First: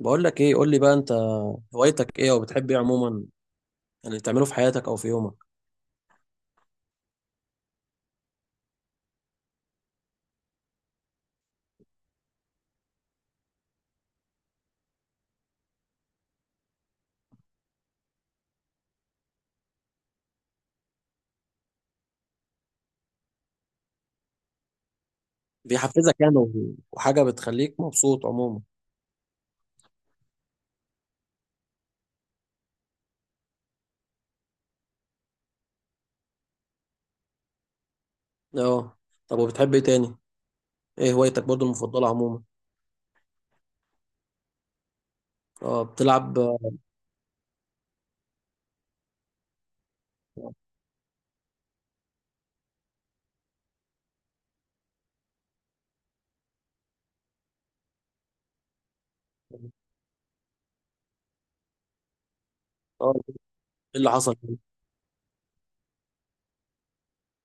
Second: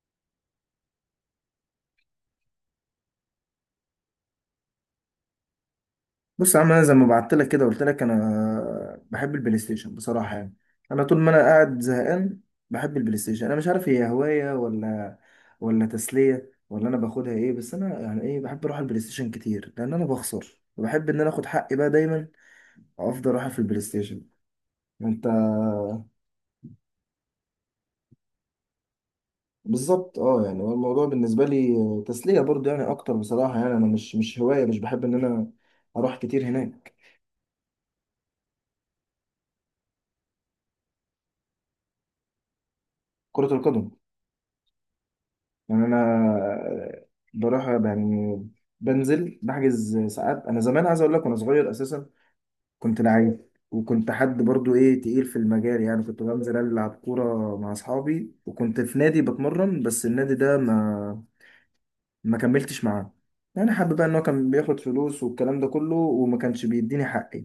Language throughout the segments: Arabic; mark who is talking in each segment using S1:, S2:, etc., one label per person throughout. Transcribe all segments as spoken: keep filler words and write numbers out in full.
S1: بقول لك ايه؟ قول لي بقى، انت هوايتك ايه، او بتحب ايه عموما يعني تعمله في حياتك او في يومك؟
S2: بص يا عم، انا زي ما بعت لك كده قلت لك انا بحب البلاي ستيشن بصراحه. يعني انا طول ما انا قاعد زهقان بحب البلاي ستيشن. انا مش عارف هي هوايه ولا ولا تسليه ولا انا باخدها ايه. بس انا يعني ايه، بحب اروح البلاي ستيشن كتير لان انا بخسر وبحب ان انا اخد حقي بقى دايما، وافضل اروح في البلاي ستيشن. انت؟
S1: بيحفزك يعني و- وحاجه بتخليك مبسوط عموما؟
S2: بالظبط. اه، يعني هو الموضوع بالنسبه لي تسليه برضه يعني اكتر بصراحه. يعني انا مش مش هوايه، مش بحب ان انا اروح كتير هناك.
S1: اه، طب وبتحب ايه تاني؟ ايه هوايتك برضو المفضله عموما؟
S2: كره القدم.
S1: اه،
S2: يعني
S1: بتلعب؟ اه.
S2: انا بروح يعني، بنزل بحجز ساعات. انا زمان عايز اقول لك، وانا صغير اساسا كنت لعيب، وكنت حد برضو ايه، تقيل في المجال. يعني كنت بنزل العب كوره مع اصحابي، وكنت في نادي بتمرن، بس النادي ده ما ما كملتش معاه. يعني حابب
S1: ايه
S2: بقى
S1: اللي
S2: ان هو
S1: حصل؟
S2: كان بياخد فلوس والكلام ده كله وما كانش بيديني حقي.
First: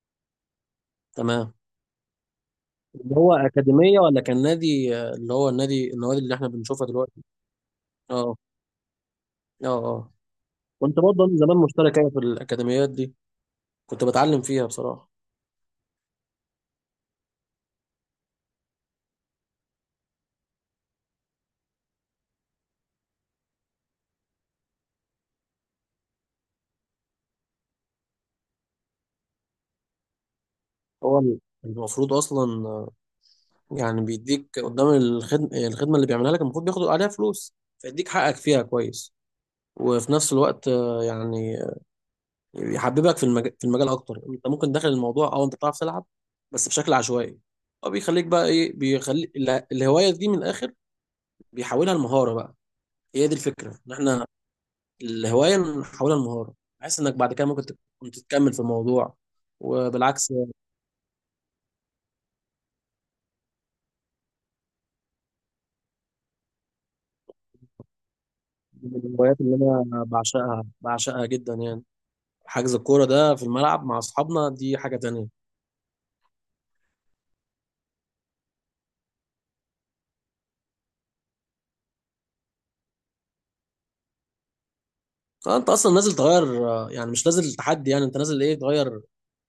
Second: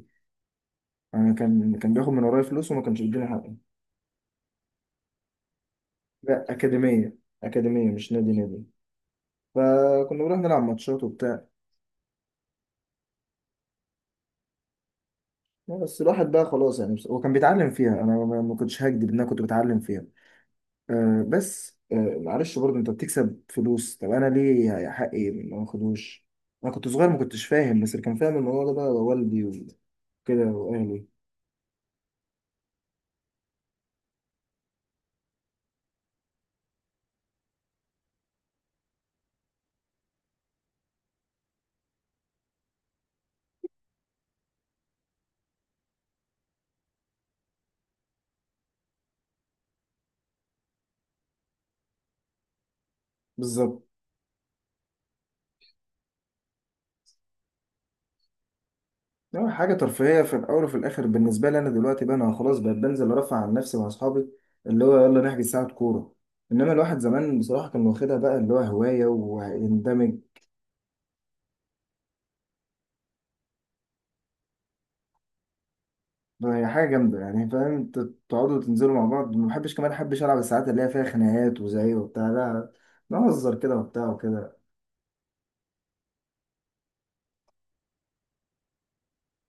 S2: يعني
S1: تمام.
S2: كان كان بياخد من ورايا فلوس وما كانش
S1: اللي
S2: بيديني
S1: هو
S2: حقي.
S1: اكاديميه ولا كان نادي؟ آه، اللي هو النادي، النوادي اللي
S2: لا،
S1: احنا بنشوفها
S2: اكاديميه
S1: دلوقتي؟
S2: اكاديميه مش نادي
S1: اه.
S2: نادي.
S1: اه. اه،
S2: فكنا بنروح نلعب
S1: كنت
S2: ماتشات
S1: برضه أنا
S2: وبتاع.
S1: زمان مشترك أوي في الاكاديميات دي، كنت بتعلم فيها بصراحه.
S2: لا، بس الواحد بقى خلاص يعني، بس- هو كان بيتعلم فيها. انا ما ما كنتش هكدب ان انا كنت بتعلم فيها. أه بس أه، معلش، برضه انت بتكسب فلوس، طب انا ليه يا حقي ما اخدوش. انا كنت صغير ما كنتش فاهم، بس اللي كان فاهم الموضوع ده بقى والدي وكده واهلي.
S1: هو المفروض اصلا، يعني بيديك قدام. الخدمة الخدمة اللي بيعملها لك المفروض بياخد عليها فلوس، فيديك حقك فيها كويس. وفي نفس الوقت آه، يعني يحببك في المجال في المجال اكتر، انت ممكن داخل الموضوع او انت بتعرف تلعب بس بشكل عشوائي، او بيخليك بقى ايه، بيخلي اله- الهواية دي من الاخر، بيحولها لمهارة بقى. هي دي الفكرة،
S2: بالظبط.
S1: ان احنا الهواية نحولها لمهارة، بحيث انك بعد كده ممكن تكون تتكمل في الموضوع.
S2: يعني حاجه ترفيهيه
S1: وبالعكس.
S2: في الاول وفي الاخر بالنسبه لي. انا دلوقتي بقى انا خلاص بقيت بنزل ارفع عن نفسي مع اصحابي، اللي هو يلا نحجز ساعه كوره. انما الواحد زمان بصراحه كان واخدها بقى اللي هو
S1: من
S2: هوايه
S1: الهوايات اللي انا
S2: ويندمج.
S1: بعشقها، بعشقها جدا يعني، حجز الكوره ده في الملعب مع اصحابنا دي حاجه تانية.
S2: هي حاجة جامدة، يعني فاهم انت، تقعدوا تنزلوا مع بعض. ما بحبش كمان احبش العب الساعات اللي هي فيها خناقات وزعيق وبتاع، لا، نهزر كده وبتاع وكده.
S1: آه، انت اصلا نازل تغير، آه، يعني مش نازل تحدي، يعني انت نازل ايه، تغير،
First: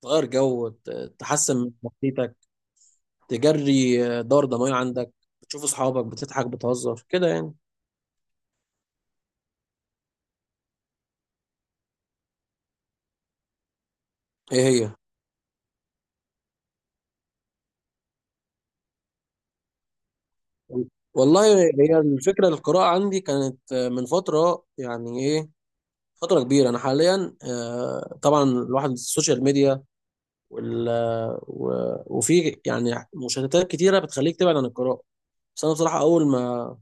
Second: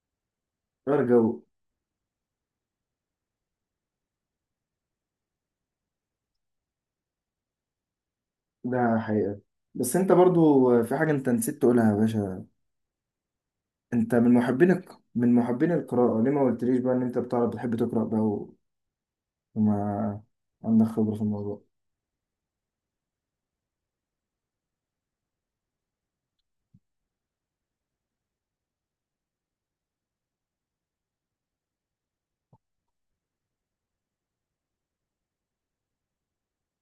S1: تغير جو،
S2: غير
S1: ت-
S2: جو.
S1: تحسن من نفسيتك، تجري آه، دورة دموية عندك، بتشوف اصحابك، بتضحك بتهزر كده يعني.
S2: ده حقيقة. بس انت برضو في حاجة انت نسيت تقولها يا باشا. انت من
S1: ايه
S2: محبين الك...
S1: هي؟
S2: من محبين القراءة. ليه ما قلتليش بقى ان انت بتعرف بتحب تقرأ بقى و- وما عندك خبرة في
S1: والله،
S2: الموضوع؟
S1: هي الفكرة، القراءة عندي كانت آه، من فترة يعني، ايه، فترة كبيرة. أنا حاليا آه، طبعا الواحد السوشيال ميديا وال آه، و- وفي يعني مشتتات كتيرة بتخليك تبعد عن القراءة. بس أنا بصراحة أول ما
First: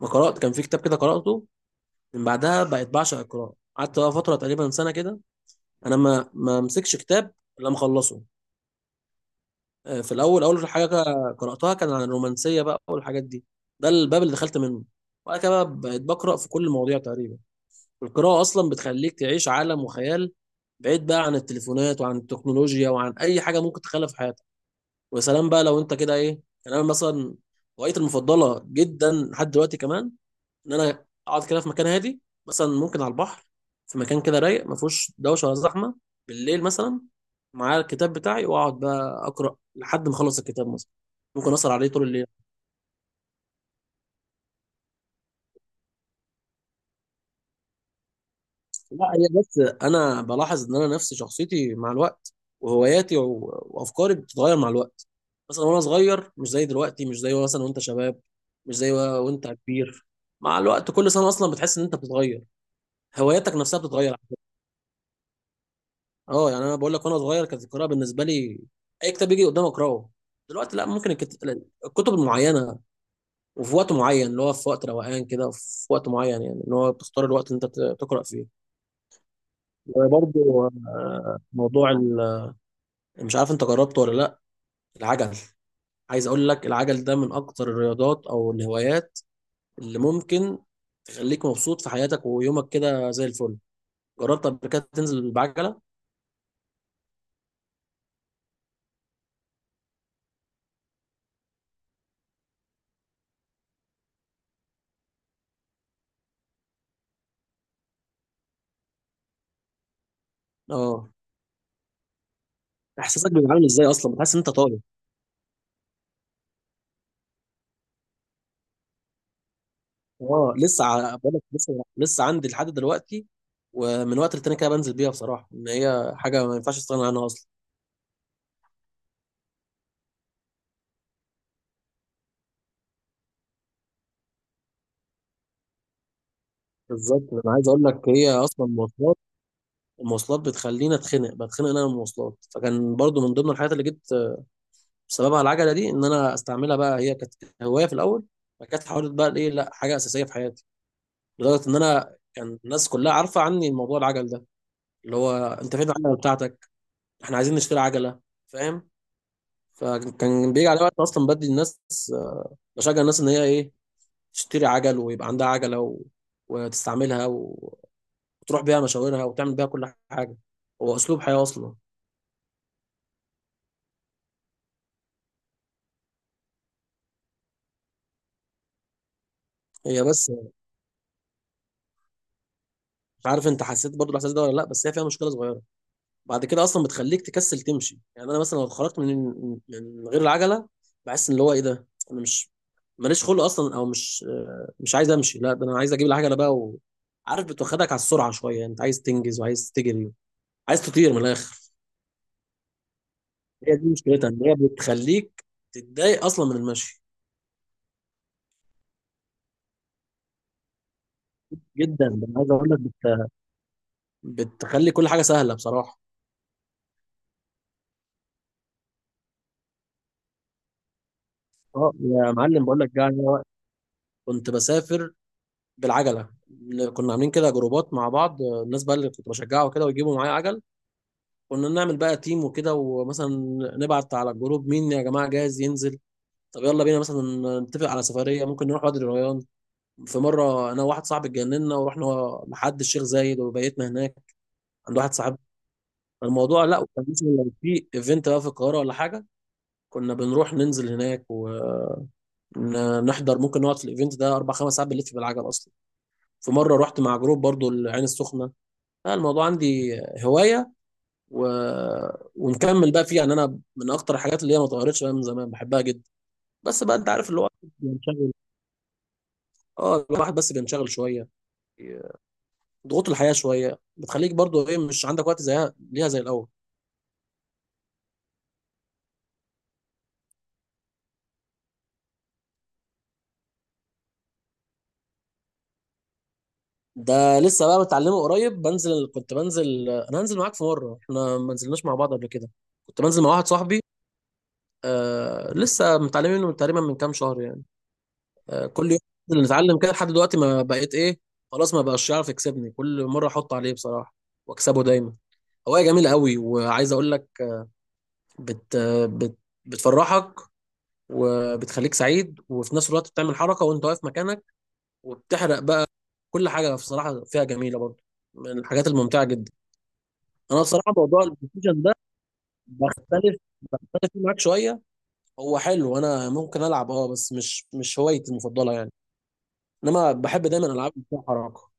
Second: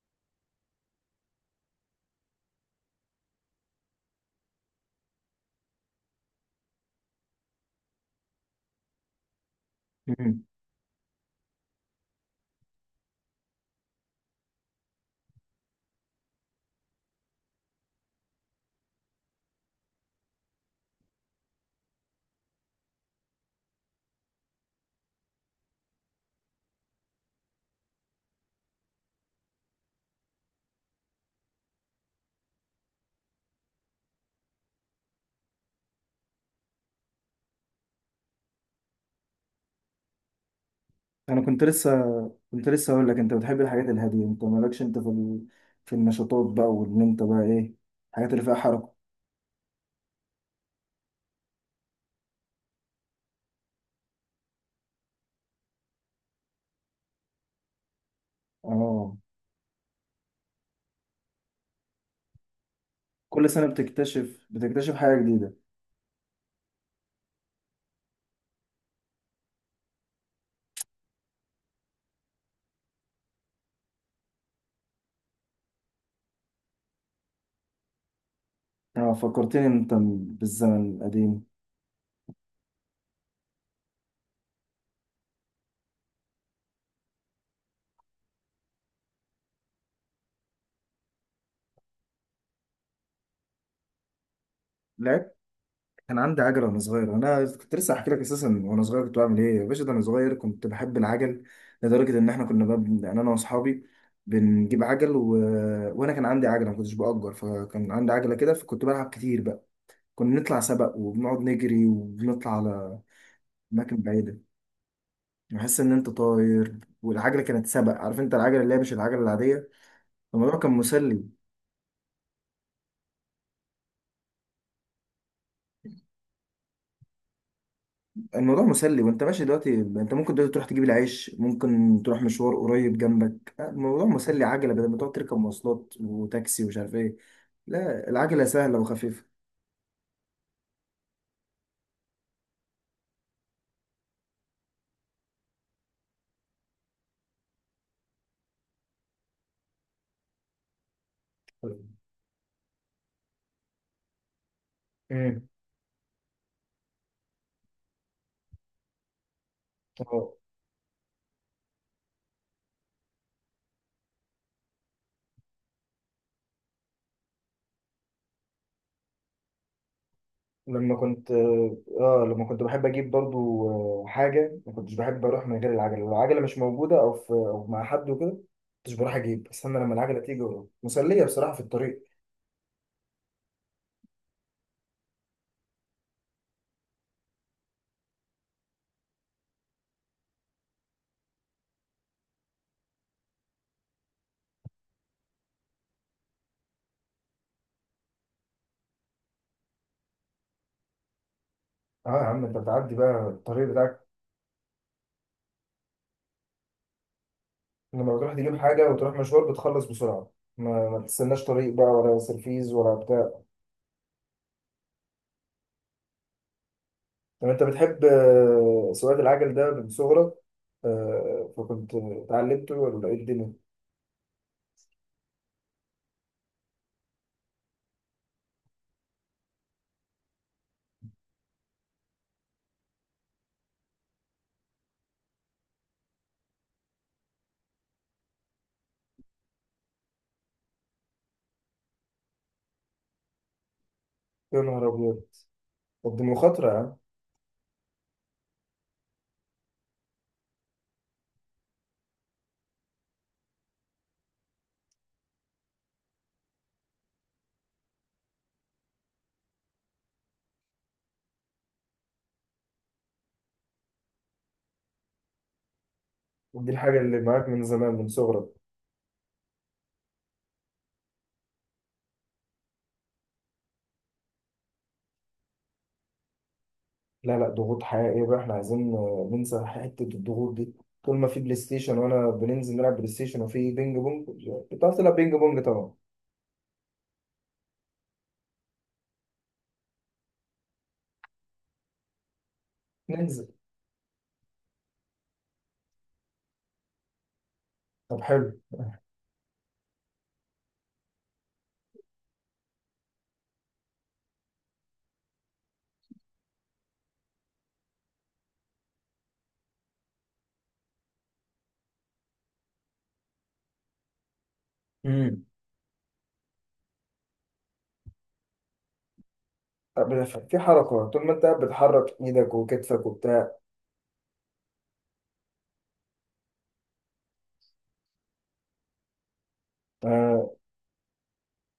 S1: ما قرأت، كان في كتاب كده قرأته، من بعدها بقيت بعشق القراءة، قعدت بقى فترة تقريبا سنة كده، أنا ما ما مسكش كتاب إلا مخلصه. آه، في
S2: مم.
S1: الأول، أول حاجة قرأتها كان عن الرومانسية بقى والحاجات دي، ده الباب اللي دخلت منه، وبعد كده بقى بقيت بقرأ في كل المواضيع تقريبا. القراءة أصلا بتخليك تعيش عالم وخيال بعيد بقى عن التليفونات وعن التكنولوجيا وعن أي حاجة ممكن تخلف في حياتك. ويا سلام بقى لو أنت كده إيه. يعني أنا مثلا، هوايتي المفضلة جدا لحد دلوقتي كمان، ان انا اقعد كده في مكان هادي، مثلا ممكن على البحر، في مكان كده رايق، ما فيهوش دوشه ولا زحمه، بالليل مثلا، معايا الكتاب بتاعي، واقعد بقى اقرا لحد ما اخلص الكتاب مثلا،
S2: انا
S1: ممكن
S2: كنت
S1: اسهر عليه
S2: لسه
S1: طول الليل.
S2: كنت لسه هقول لك انت بتحب الحاجات الهادية. انت مالكش انت في ال... في النشاطات بقى، وان انت بقى ايه، الحاجات اللي فيها حركة.
S1: لا، هي بس انا بلاحظ ان انا نفسي شخصيتي مع الوقت، وهواياتي و- وافكاري بتتغير مع الوقت. مثلا وانا صغير مش زي دلوقتي، مش زي مثلا وانت شباب، مش زي
S2: اه.
S1: و- وانت كبير. مع الوقت كل سنه اصلا بتحس ان انت بتتغير،
S2: كل
S1: هواياتك
S2: سنة
S1: نفسها بتتغير.
S2: بتكتشف بتكتشف حاجة جديدة.
S1: اه، يعني انا بقول لك وانا صغير كانت القراءه بالنسبه لي اي كتاب يجي قدامي اقراه. دلوقتي لا، ممكن الكت- الكتب المعينه، وفي وقت معين، اللي هو في وقت روقان كده، وفي وقت معين يعني، اللي هو بتختار الوقت اللي انت ت- تقرا فيه.
S2: اه، فكرتني انت
S1: وبرضه
S2: بالزمن
S1: آه،
S2: القديم.
S1: موضوع ال- مش عارف انت جربته ولا لا. العجل. عايز اقول لك، العجل ده من اكتر الرياضات او الهوايات اللي ممكن تخليك مبسوط في حياتك ويومك كده زي الفل. جربت قبل كده تنزل
S2: لعبت.
S1: بعجله؟
S2: كان عندي عجلة وانا صغير. انا كنت لسه هحكي لك اساسا، وانا صغير كنت بعمل ايه يا باشا، ده انا صغير كنت بحب العجل لدرجة ان احنا كنا بب... يعني انا واصحابي بنجيب عجل و... وانا كان عندي عجلة ما كنتش بأجر. فكان عندي عجلة كده فكنت بلعب كتير بقى. كنا نطلع سبق
S1: اه.
S2: وبنقعد نجري وبنطلع على
S1: احساسك بيبقى عامل ازاي؟
S2: اماكن
S1: اصلا بتحس
S2: بعيدة.
S1: ان انت طاير.
S2: بحس ان انت طاير. والعجلة كانت سبق، عارف انت، العجلة اللي هي مش العجلة العادية.
S1: اه،
S2: الموضوع كان
S1: لسه ع-
S2: مسلي.
S1: بقولك، لسه لسه عندي لحد دلوقتي، ومن وقت للتاني كده بنزل بيها، بصراحه ان هي حاجه ما ينفعش استغنى عنها اصلا.
S2: الموضوع مسلي. وانت ماشي دلوقتي انت ممكن دلوقتي تروح تجيب العيش، ممكن تروح مشوار قريب جنبك، آه، الموضوع مسلي. عجلة بدل ما تقعد تركب مواصلات وتاكسي ومش عارف ايه.
S1: بالظبط، انا عايز اقول
S2: لا،
S1: لك، هي
S2: العجلة
S1: اصلا
S2: سهلة
S1: المواصلات،
S2: وخفيفة.
S1: المواصلات بتخليني اتخنق، بتخنق انا من المواصلات، فكان برضو من ضمن الحاجات اللي جبت بسببها العجله دي، ان انا استعملها بقى، هي كانت هوايه في الاول، فكانت حاولت بقى ايه لا حاجه اساسيه في حياتي، لدرجه ان انا كان الناس كلها عارفه عني الموضوع، العجل ده اللي هو،
S2: امم.
S1: انت فين العجله بتاعتك؟ احنا عايزين نشتري عجله، فاهم.
S2: اه،
S1: فكان بيجي على وقت اصلا بدي الناس، آه، بشجع الناس ان هي ايه، تشتري عجل ويبقى عندها عجله، و... وتستعملها، و... وتروح بيها مشاورها وتعمل بيها كل حاجه.
S2: لما
S1: هو اسلوب
S2: كنت
S1: حياه اصلا.
S2: اه آه، لما كنت بحب اجيب برضو آه، حاجه، ما كنتش بحب اروح من غير العجله. لو العجله مش موجوده او في او مع حد وكده، ما كنتش بروح اجيب، استنى لما
S1: هي
S2: العجله
S1: بس،
S2: تيجي وأروح. مسليه بصراحه في الطريق.
S1: مش عارف انت حسيت برضو الاحساس ده ولا لا، بس هي فيها مشكله صغيره. بعد كده اصلا بتخليك تكسل تمشي، يعني انا مثلا لو اتخرجت من من غير العجله، بحس ان اللي هو ايه، ده انا مش، ماليش خلق اصلا، او مش آه، مش عايز امشي، لا ده انا عايز اجيب العجله بقى و... عارف، بتوخدك على السرعه شويه، انت عايز تنجز وعايز تجري، عايز تطير من الاخر.
S2: اه يا عم، انت بتعدي بقى الطريق
S1: هي دي
S2: بتاعك.
S1: مشكلتها، ان هي بتخليك تتضايق اصلا من المشي.
S2: لما بتروح تجيب حاجة وتروح مشوار بتخلص بسرعة، ما, ما تستناش طريق بقى
S1: جدا،
S2: ولا
S1: ده انا عايز اقول
S2: سرفيز
S1: لك،
S2: ولا
S1: بت...
S2: بتاع.
S1: بتخلي كل حاجه سهله بصراحه.
S2: طب انت بتحب آه، سواقة العجل ده من صغرك، آه، فكنت
S1: اه يا معلم،
S2: اتعلمته
S1: بقول لك
S2: ولا ايه
S1: جاي،
S2: الدنيا؟
S1: كنت بسافر بالعجله، كنا عاملين كده جروبات مع بعض، الناس بقى اللي كنت بشجعه كده ويجيبوا معايا عجل، كنا نعمل بقى تيم وكده، ومثلا نبعت على الجروب، مين يا جماعه جاهز ينزل، طب يلا بينا مثلا نتفق على سفريه، ممكن نروح وادي الريان. في مره انا وواحد صاحبي اتجننا ورحنا لحد الشيخ زايد، وبيتنا هناك
S2: يا نهار
S1: عند واحد
S2: أبيض.
S1: صاحبنا.
S2: طب دي
S1: الموضوع
S2: مخاطرة
S1: لا،
S2: يعني.
S1: وكان مثلا لو في ايفنت بقى في القاهره ولا حاجه، كنا بنروح ننزل هناك ونحضر، ممكن نقعد في الايفنت ده اربع خمس ساعات بنلف بالعجل اصلا. في مره رحت مع جروب برضو العين السخنه. لا، الموضوع عندي هوايه، و... ونكمل بقى فيه يعني، انا من اكتر الحاجات اللي هي ما اتغيرتش بقى من زمان بحبها جدا.
S2: دي
S1: بس بقى
S2: الحاجة
S1: انت
S2: اللي
S1: عارف اللي هو
S2: معاك من زمان، من
S1: بينشغل.
S2: صغرك.
S1: اه، الواحد بس بينشغل شويه، ضغوط الحياه شويه بتخليك برضو ايه، مش عندك وقت زيها، ليها زي الاول.
S2: لا لا، ضغوط حقيقية بقى، احنا عايزين آه، ننسى حتة الضغوط دي. طول ما في بلاي ستيشن وانا بننزل نلعب بلاي ستيشن. وفي بينج بونج، بتعرف تلعب بينج بونج طبعا.
S1: ده لسه بقى متعلمه قريب، بنزل كنت بنزل، انا هنزل معاك في مره، احنا ما نزلناش مع بعض قبل كده، كنت بنزل مع
S2: ننزل.
S1: واحد صاحبي. آه، لسه متعلمين منه تقريبا من كام شهر يعني.
S2: طب حلو.
S1: آه، كل يوم ننزل نتعلم كده لحد دلوقتي، ما بقيت ايه، خلاص ما بقاش يعرف يكسبني، كل مره احط عليه بصراحه واكسبه دايما. هوايه جميله قوي، وعايز اقول لك، بت بت بتفرحك وبتخليك سعيد، وفي نفس الوقت بتعمل حركه وانت واقف مكانك،
S2: مم.
S1: وبتحرق بقى. كل حاجه بصراحه فيها جميله برضه، من الحاجات الممتعه جدا.
S2: بت- في
S1: انا بصراحه
S2: حركة.
S1: موضوع
S2: طول ما انت قاعد
S1: البلايستيشن ده،
S2: بتحرك ايدك وكتفك
S1: بختلف
S2: وبتاع.
S1: بختلف فيه معاك شويه. هو حلو، انا ممكن العب، اه، بس مش مش هوايتي المفضله يعني. انما بحب
S2: آه،
S1: دايما العاب اللي فيها حركه.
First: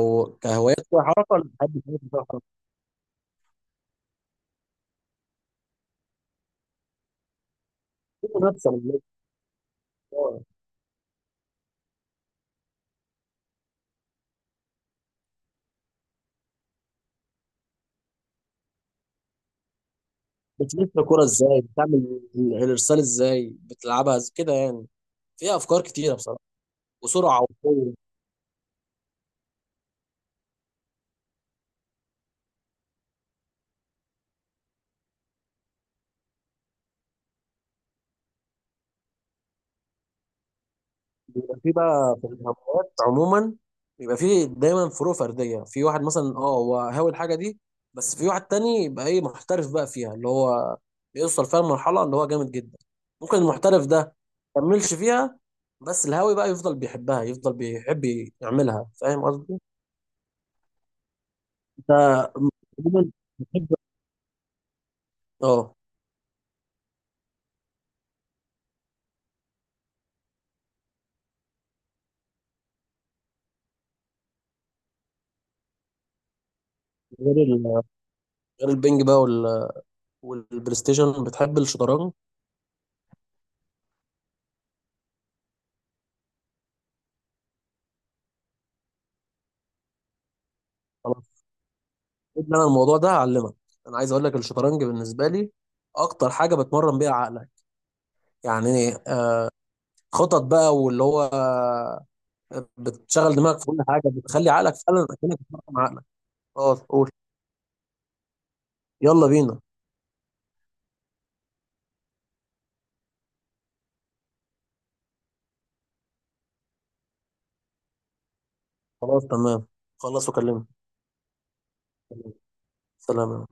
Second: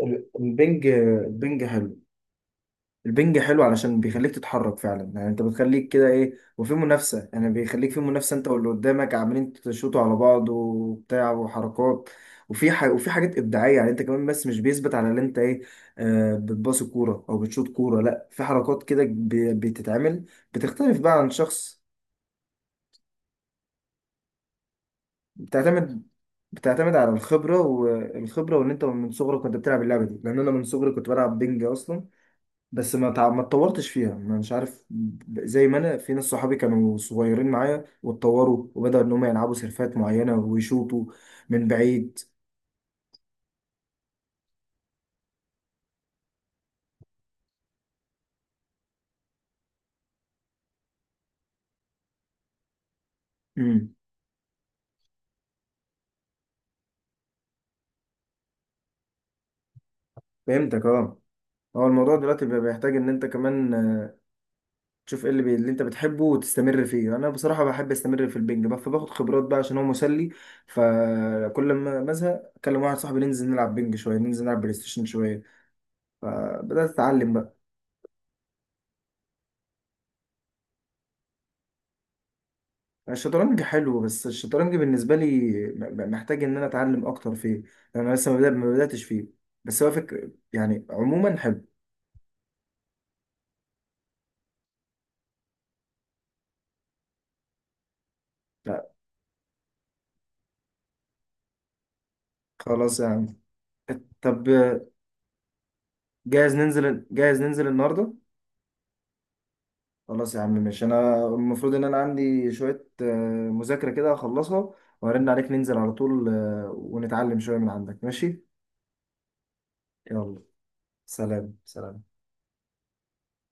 S2: ال- البنج
S1: كهوايات فيها حركه، لا،
S2: البنج
S1: بحب الحاجات
S2: حلو.
S1: اللي فيها حركه.
S2: البنج حلو علشان بيخليك تتحرك فعلا. يعني انت بتخليك كده ايه، وفي منافسة، يعني بيخليك في
S1: في
S2: منافسة، انت واللي
S1: منافسه من الناس.
S2: قدامك عمالين تشوطوا على
S1: آه.
S2: بعض وبتاع وحركات. وفي ح... وفي حاجات ابداعيه، يعني انت كمان، بس مش بيثبت على اللي انت ايه. آه بتباصي كوره او بتشوط كوره، لا، في حركات كده ب... بتتعمل،
S1: بتلف
S2: بتختلف بقى
S1: الكوره
S2: عن
S1: ازاي،
S2: شخص.
S1: بتعمل ال- الارسال ازاي، بتلعبها إز- كده يعني، فيها افكار
S2: بتعتمد
S1: كتيره بصراحه،
S2: بتعتمد على
S1: وسرعه
S2: الخبرة.
S1: وقوه.
S2: والخبرة وإن أنت من صغرك كنت بتلعب اللعبة دي. لأن أنا من صغري كنت بلعب بينج أصلا. بس ما تع... ما اتطورتش فيها، ما مش عارف، ب- زي ما أنا في ناس صحابي كانوا صغيرين معايا واتطوروا وبدأوا إن هم يلعبوا سيرفات معينة ويشوطوا
S1: بيبقى
S2: من
S1: في بقى
S2: بعيد.
S1: في الهوايات عموما، بيبقى في دايما فروق فرديه، في واحد مثلا اه هو هاوي الحاجه دي، بس في واحد تاني يبقى ايه، محترف بقى فيها اللي هو بيوصل فيها المرحله اللي هو جامد جدا. ممكن المحترف
S2: امم.
S1: ده مكملش فيها، بس الهاوي بقى يفضل بيحبها، يفضل بيحب يعملها، فاهم قصدي؟
S2: فهمتك أه. هو
S1: انت
S2: الموضوع دلوقتي بقى بيحتاج إن
S1: عموما
S2: أنت
S1: بتحب
S2: كمان تشوف ايه اللي, بي... اللي
S1: اه،
S2: انت بتحبه وتستمر فيه. انا بصراحه بحب استمر في البنج بقى، فباخد خبرات بقى عشان هو مسلي. فكل ما بزهق اكلم واحد صاحبي، ننزل نلعب بنج شويه، ننزل نلعب بلاي ستيشن شويه. فبدات اتعلم
S1: غير
S2: بقى.
S1: ال- غير البنج بقى وال- والبلاي ستيشن، بتحب الشطرنج؟
S2: الشطرنج حلو، بس الشطرنج بالنسبه لي م- م- محتاج ان انا اتعلم اكتر فيه. لأن انا لسه ما بدأ- ما بداتش فيه. بس هو فكر، يعني عموما حلو.
S1: انا الموضوع ده هعلمك، انا عايز اقول لك الشطرنج بالنسبه لي اكتر حاجه بتمرن بيها عقلك،
S2: لا.
S1: يعني آه، خطط بقى، واللي هو آه،
S2: خلاص يا عم.
S1: بتشغل دماغك في كل حاجه،
S2: طب
S1: بتخلي عقلك فعلا اكنك بتمرن عقلك.
S2: جاهز
S1: خلاص،
S2: ننزل،
S1: قول.
S2: جاهز ننزل النهارده؟
S1: يلا بينا.
S2: خلاص يا عم ماشي. انا المفروض ان انا عندي شوية آه، مذاكرة كده اخلصها، وارن عليك، ننزل على طول، آه، ونتعلم شوية من عندك. ماشي.
S1: خلاص تمام، خلص
S2: يلا.
S1: وكلمني.
S2: سلام سلام.
S1: سلام.